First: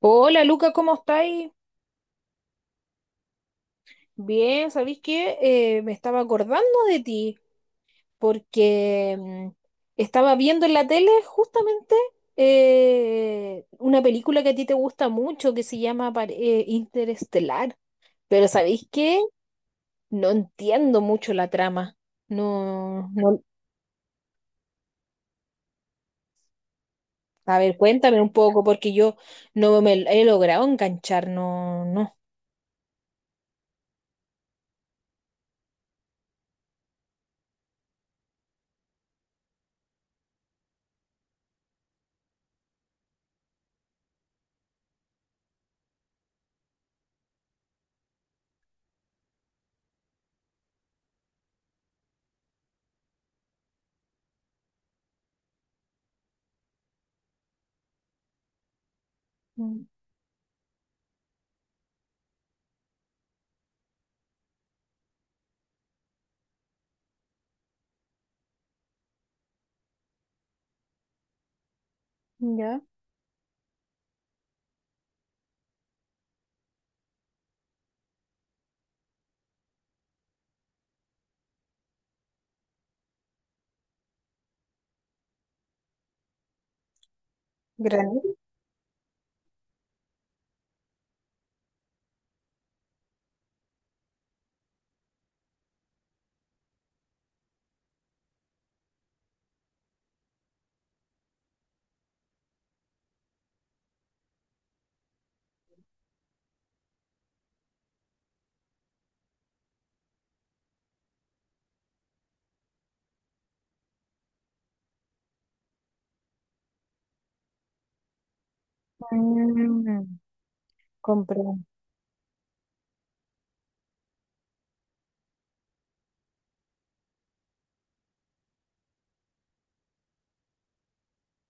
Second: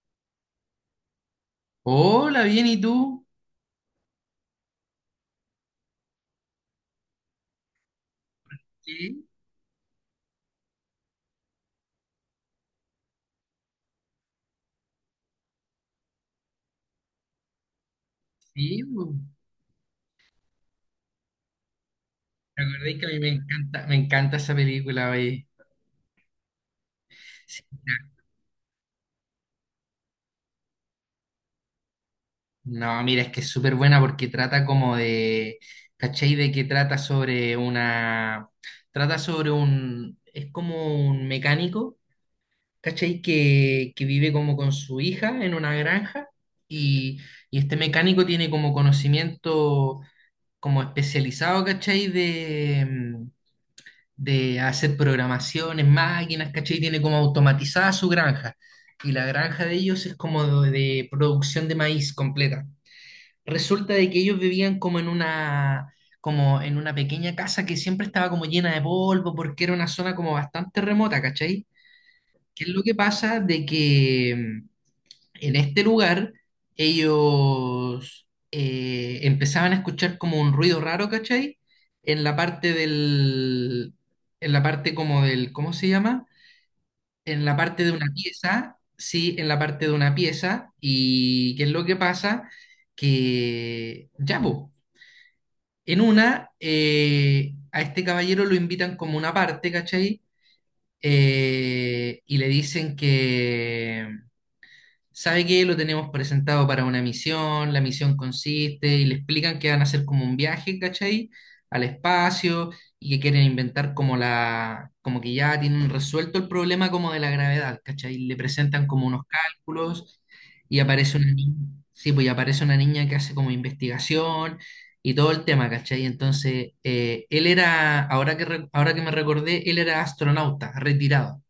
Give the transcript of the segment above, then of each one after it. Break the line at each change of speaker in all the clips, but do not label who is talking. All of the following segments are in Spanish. Hola Luca, ¿cómo estáis?
Hola, bien, ¿y tú?
Bien, ¿sabéis qué? Me estaba acordando de ti porque
Sí,
mm, estaba viendo en la tele justamente una película que a ti te gusta mucho que se llama Interestelar, pero
sí,
¿sabéis
bu.
qué? No entiendo mucho la trama.
¿Te acordáis que a
No,
mí
no,
me encanta esa película, oye?
a
Sí,
ver, cuéntame un poco porque yo no me he logrado enganchar, no, no.
no, mira, es que es súper buena porque trata como de, ¿cachai? De que trata sobre una, trata sobre un, es como un mecánico, ¿cachai? Que vive como con su hija en una granja y, y este mecánico tiene como conocimiento como especializado, ¿cachai? De hacer programaciones, máquinas, ¿cachai? Tiene como automatizada su granja. Y la granja de
Mm.
ellos es como de, producción de maíz completa. Resulta de que ellos vivían como en una pequeña casa que siempre estaba como llena de polvo porque era una zona como bastante remota, ¿cachai? ¿Qué es
Ya,
lo que pasa? De que en este lugar, ellos empezaban a escuchar como un ruido raro, ¿cachai? En la parte del, en la parte como del, ¿cómo se llama? En la parte de una
granito.
pieza, sí, en la parte de una pieza. ¿Y qué es lo que pasa? Que, ya, po, a este caballero lo invitan como una parte, ¿cachai? Y le dicen que ¿sabe qué? Lo tenemos presentado para una misión, la misión consiste y le explican que van a hacer como un viaje, ¿cachai? Al espacio y que quieren inventar como que ya tienen resuelto el problema como de la gravedad, ¿cachai? Le presentan como unos
Mm,
cálculos y aparece una niña,
comprendo.
sí, pues y aparece una niña que hace como investigación y todo el tema, ¿cachai? Entonces, él era, ahora que me recordé, él era astronauta, retirado.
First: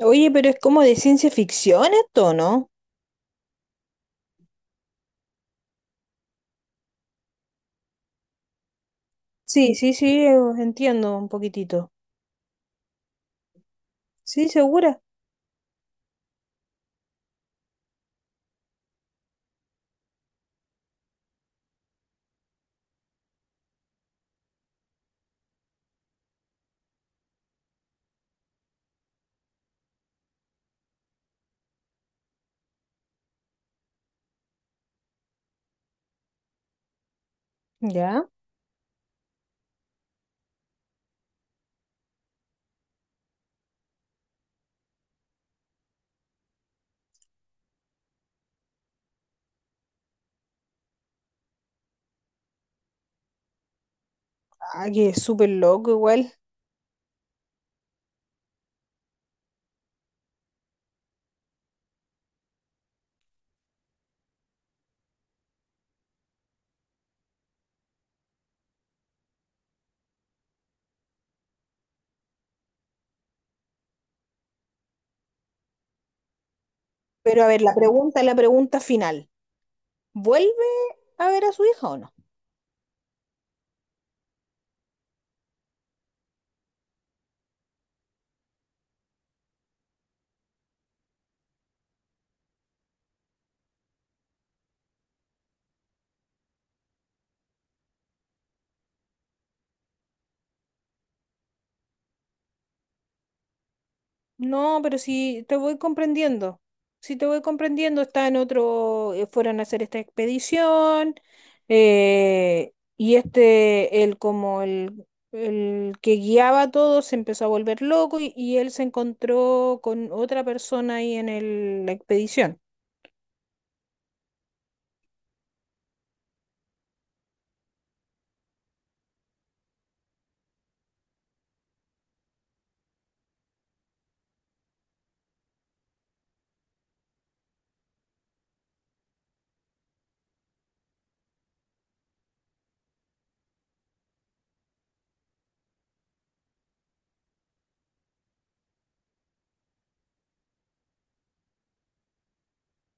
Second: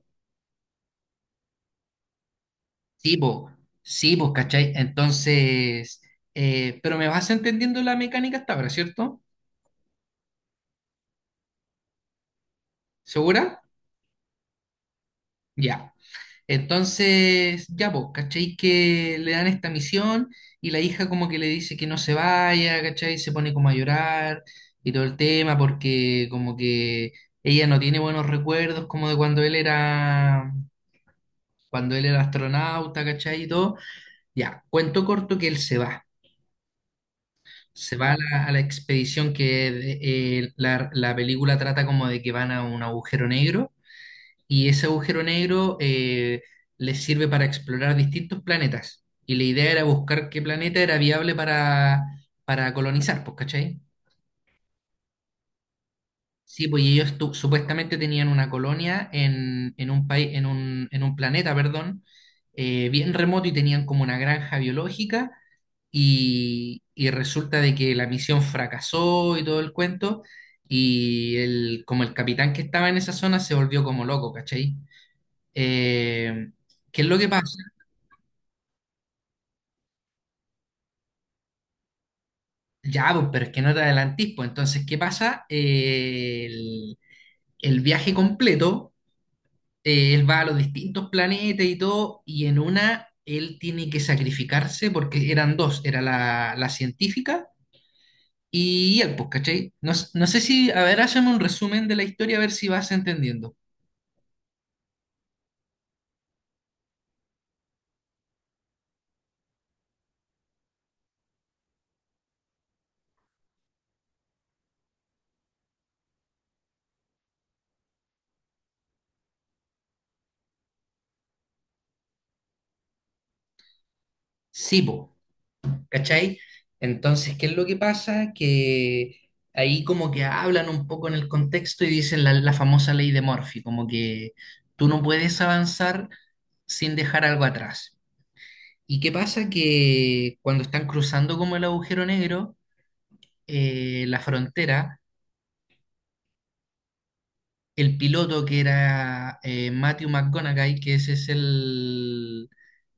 Oye, pero es como de ciencia ficción esto, ¿no?
Sí, vos, sí, vos, ¿cachai? Entonces, pero me vas entendiendo la mecánica hasta ahora, ¿cierto?
Sí, sí, sí, entiendo un poquitito.
¿Segura?
Sí, segura.
Ya. Entonces, ya vos, ¿cachai? Que le dan esta misión y la hija como que le dice que no se vaya, ¿cachai? Se pone como a llorar y todo el tema porque como que ella no tiene buenos recuerdos como de cuando él era astronauta, ¿cachai? Y todo. Ya, cuento corto que él se va. Se va a
¿Ya?
la, a la expedición. La película trata como de que van a un agujero negro y ese agujero negro les sirve para explorar distintos planetas. Y la idea era buscar qué planeta era viable para, colonizar, pues, ¿cachai?
Ah, que es súper loco igual.
Sí, pues y ellos supuestamente tenían una colonia en un país, en un planeta, perdón, bien remoto y tenían como una granja biológica y resulta de que la misión fracasó y todo el cuento, y como el capitán que estaba en esa zona se volvió como loco, ¿cachai? Eh, ¿Qué es lo que
Pero a
pasa?
ver, la pregunta final. ¿Vuelve a ver a su hija o no?
Ya, pues, pero es que no te adelantís, pues entonces, ¿qué pasa? El viaje completo, él va a los distintos planetas y todo, y en una... Él tiene que sacrificarse porque eran dos, era la científica. Y él, pues, ¿cachai? No, no sé si, a ver, hazme un resumen de la historia, a ver si vas entendiendo.
No, pero si te voy comprendiendo, si te voy comprendiendo, está en fueron a hacer esta expedición, y el que guiaba a todos se empezó a volver loco y él se encontró con otra persona ahí en la expedición.
Sí, po, ¿cachai? Entonces, ¿qué es lo que pasa? Que ahí como que hablan un poco en el contexto y dicen la famosa ley de Murphy, como que tú no puedes avanzar sin dejar algo atrás. ¿Y qué pasa? Que cuando están cruzando como el agujero negro, la frontera, el piloto que era Matthew McConaughey, que ese es el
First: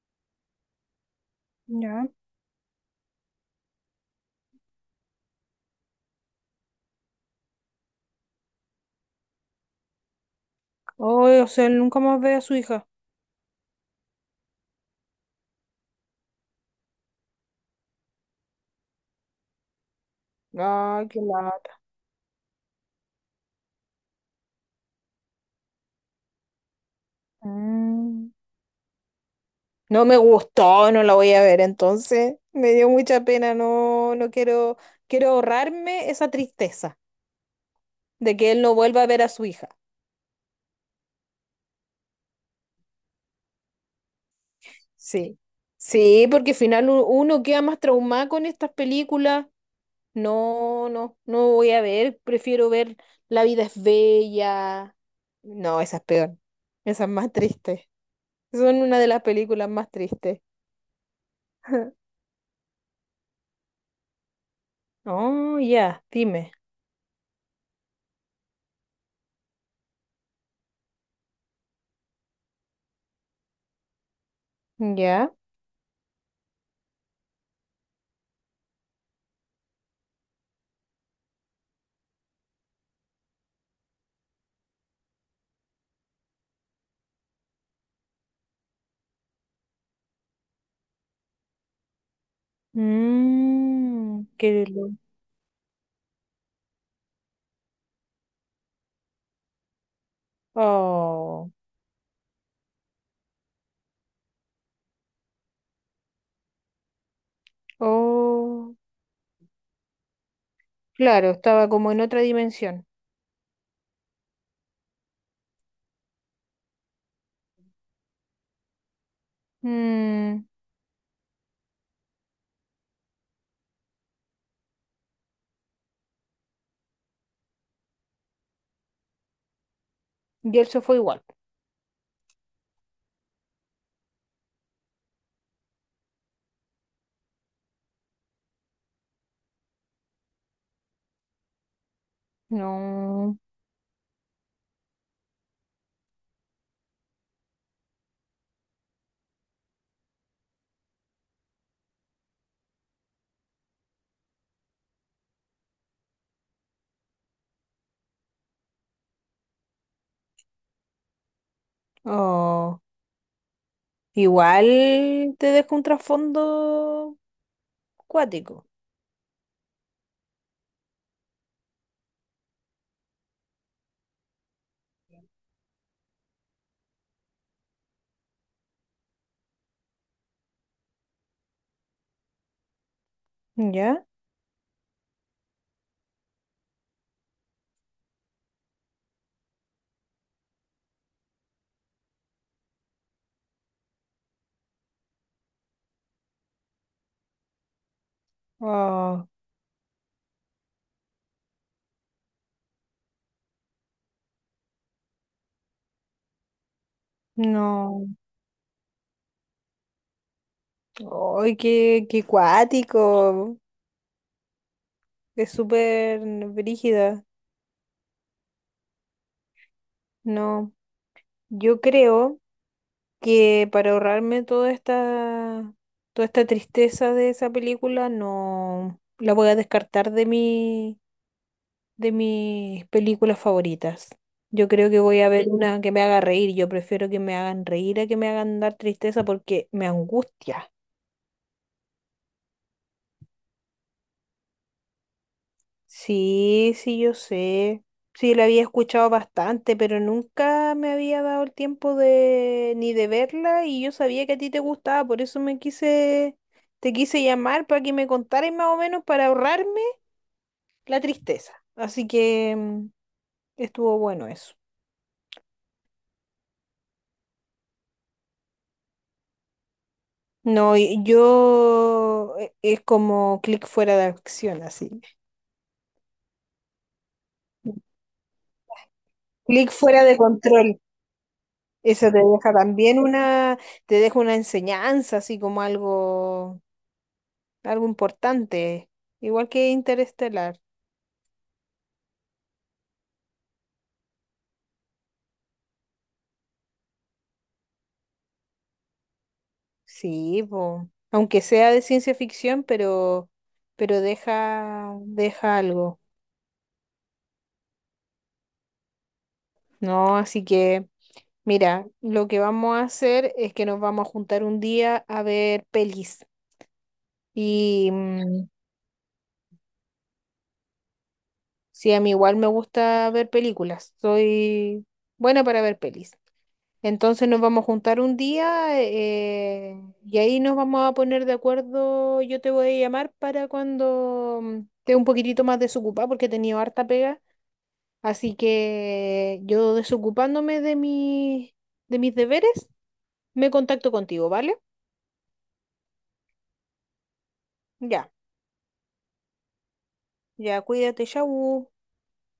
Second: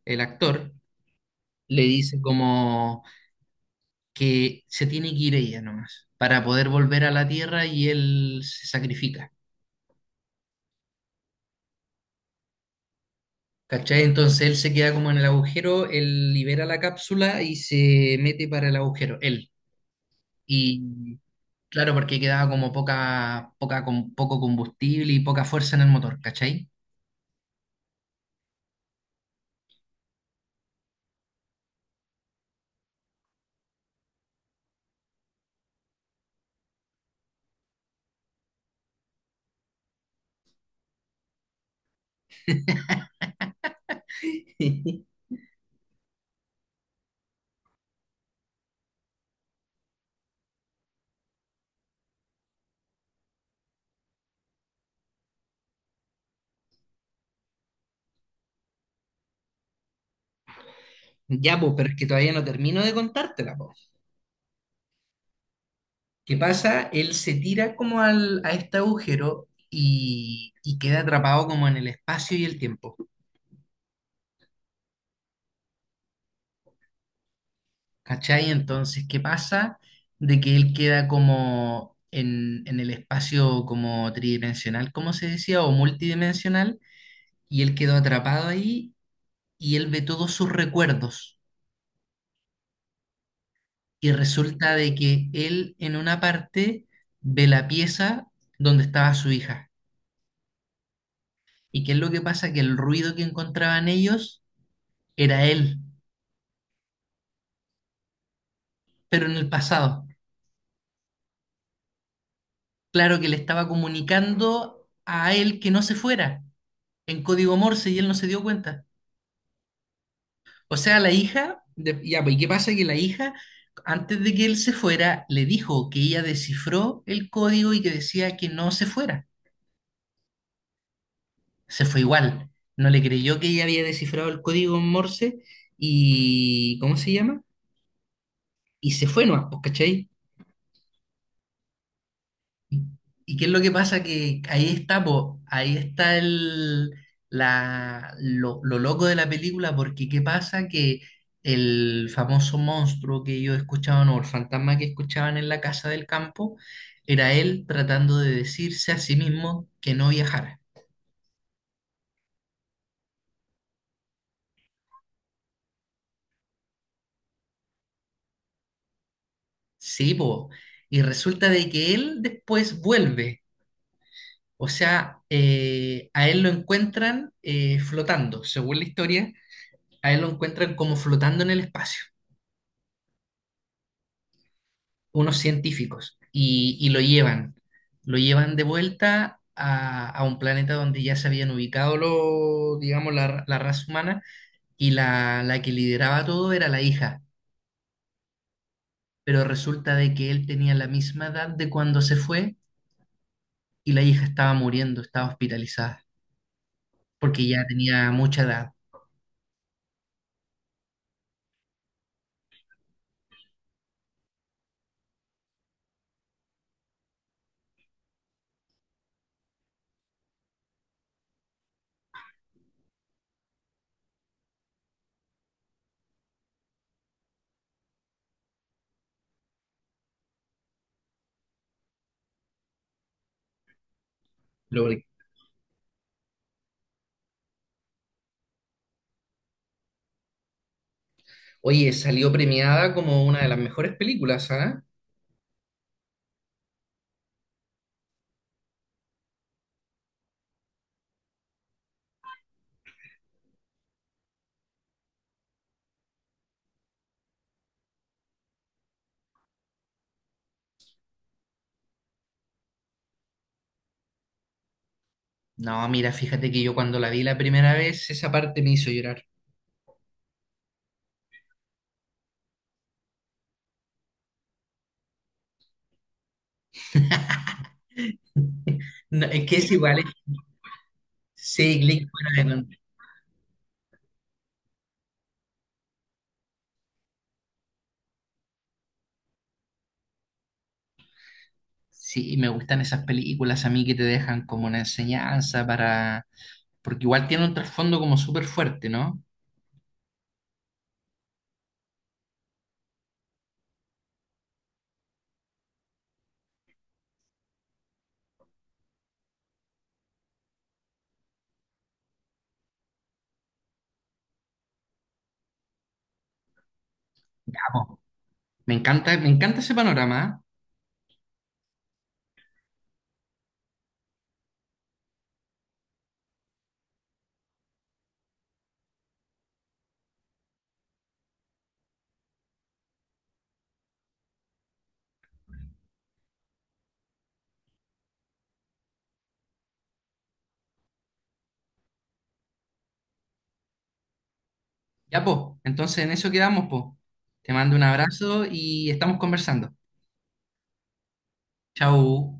el actor, le
Ya.
dice como que se tiene que ir ella nomás para poder volver a la Tierra y él se sacrifica.
Ay, o sea, él nunca más ve a su hija.
¿Cachai? Entonces él se queda como en el agujero, él libera la cápsula y se mete para el agujero, él.
Ay,
Y
qué lata.
claro, porque quedaba como con poco combustible y poca fuerza en el motor, ¿cachai?
Mm. No me gustó, no la voy a ver entonces. Me dio mucha pena, no, no quiero, quiero ahorrarme esa tristeza de que él no vuelva a ver a su hija. Sí. Sí, porque al final uno queda más traumado con estas películas. No, no, no voy a ver, prefiero ver La vida es bella. No, esa es peor. Esa es más triste. Son una de las películas más tristes.
Ya, pues, pero es que todavía no termino de contártela, po.
Oh, ya,
¿Qué
dime.
pasa? Él se tira como a este agujero y queda atrapado como en el espacio y el tiempo.
Ya.
¿Cachai? Entonces, ¿qué pasa? De que él queda como en el espacio como tridimensional, como se decía, o multidimensional, y él quedó atrapado ahí y él ve todos sus recuerdos. Y
Mmm,
resulta de que él en una parte ve la pieza donde estaba su hija.
oh.
¿Y qué es lo que pasa? Que el ruido que encontraban ellos era él.
Oh,
Pero en el pasado.
claro, estaba como en otra dimensión.
Claro que le estaba comunicando a él que no se fuera en código Morse y él no se dio cuenta.
Mm,
O sea, la hija, ya, pues, ¿y qué pasa? Que la hija, antes de que él se fuera, le dijo que ella descifró el código y que decía que no se fuera.
y el fue igual.
Se fue igual. No le creyó que ella había descifrado el código Morse y, ¿cómo se llama? Y se fue nomás, pues, ¿cachai? ¿Y y
No,
qué es lo que pasa? Que ahí está, po, ahí está lo loco de la película, porque ¿qué pasa? Que el famoso monstruo que ellos escuchaban o el fantasma que escuchaban en la casa del campo era él tratando de decirse a sí mismo que no viajara.
oh, igual te dejo un trasfondo cuático.
Sí, po. Y resulta de que él después vuelve, o sea, a él lo encuentran flotando, según la historia, a él lo encuentran como flotando en el espacio.
¿Ya?
Unos científicos y lo llevan de vuelta a un planeta donde ya se habían ubicado los, digamos, la raza humana y la que lideraba todo era la hija,
Oh,
pero resulta de que él tenía la misma edad de cuando se fue y la hija estaba muriendo, estaba hospitalizada, porque ya
no.
tenía mucha edad.
Ay, qué, qué cuático. Es súper brígida. No, yo creo que para ahorrarme toda esta tristeza de esa película, no la voy a descartar de mi, de mis películas favoritas. Yo
Lo-
creo que voy a ver una que me haga reír. Yo prefiero que me hagan reír a que me hagan dar tristeza porque me angustia.
Oye, salió premiada como una de las mejores películas, ¿ah?
Sí, sí, yo sé. Sí, la había escuchado bastante, pero nunca me había dado el tiempo de ni de verla y yo sabía que a ti te gustaba, por eso me quise, te quise llamar para que me contaras más o menos para ahorrarme la tristeza. Así que estuvo bueno eso.
No, mira, fíjate que yo cuando la vi la primera vez, esa parte me hizo llorar.
No, y yo es como clic fuera de acción, así.
No, es que
Clic
es igual,
fuera
eh.
de control.
Sí, Click,
Eso te deja
bueno,
también una, te deja una enseñanza, así como algo algo importante, igual que Interestelar.
sí, me gustan esas películas a mí que te dejan como una enseñanza porque igual tiene un trasfondo como súper fuerte, ¿no?
Sí, po. Aunque sea de ciencia ficción, pero deja, deja algo, ¿no? Así que, mira, lo que vamos a hacer es que nos vamos a juntar un día a ver pelis.
Ya, po.
Y mm,
Me encanta ese panorama,
sí, a mí igual me gusta ver películas. Soy buena para ver pelis. Entonces nos vamos a juntar un día y ahí nos vamos a poner de acuerdo. Yo te voy a llamar para cuando esté un poquitito más desocupada porque he tenido harta pega. Así que yo desocupándome de mi, de mis deberes, me contacto contigo, ¿vale?
¿eh? Ya, po, entonces en eso quedamos, po. Te mando un
Ya,
abrazo y estamos conversando.
ya, cuídate, chau.
Chau.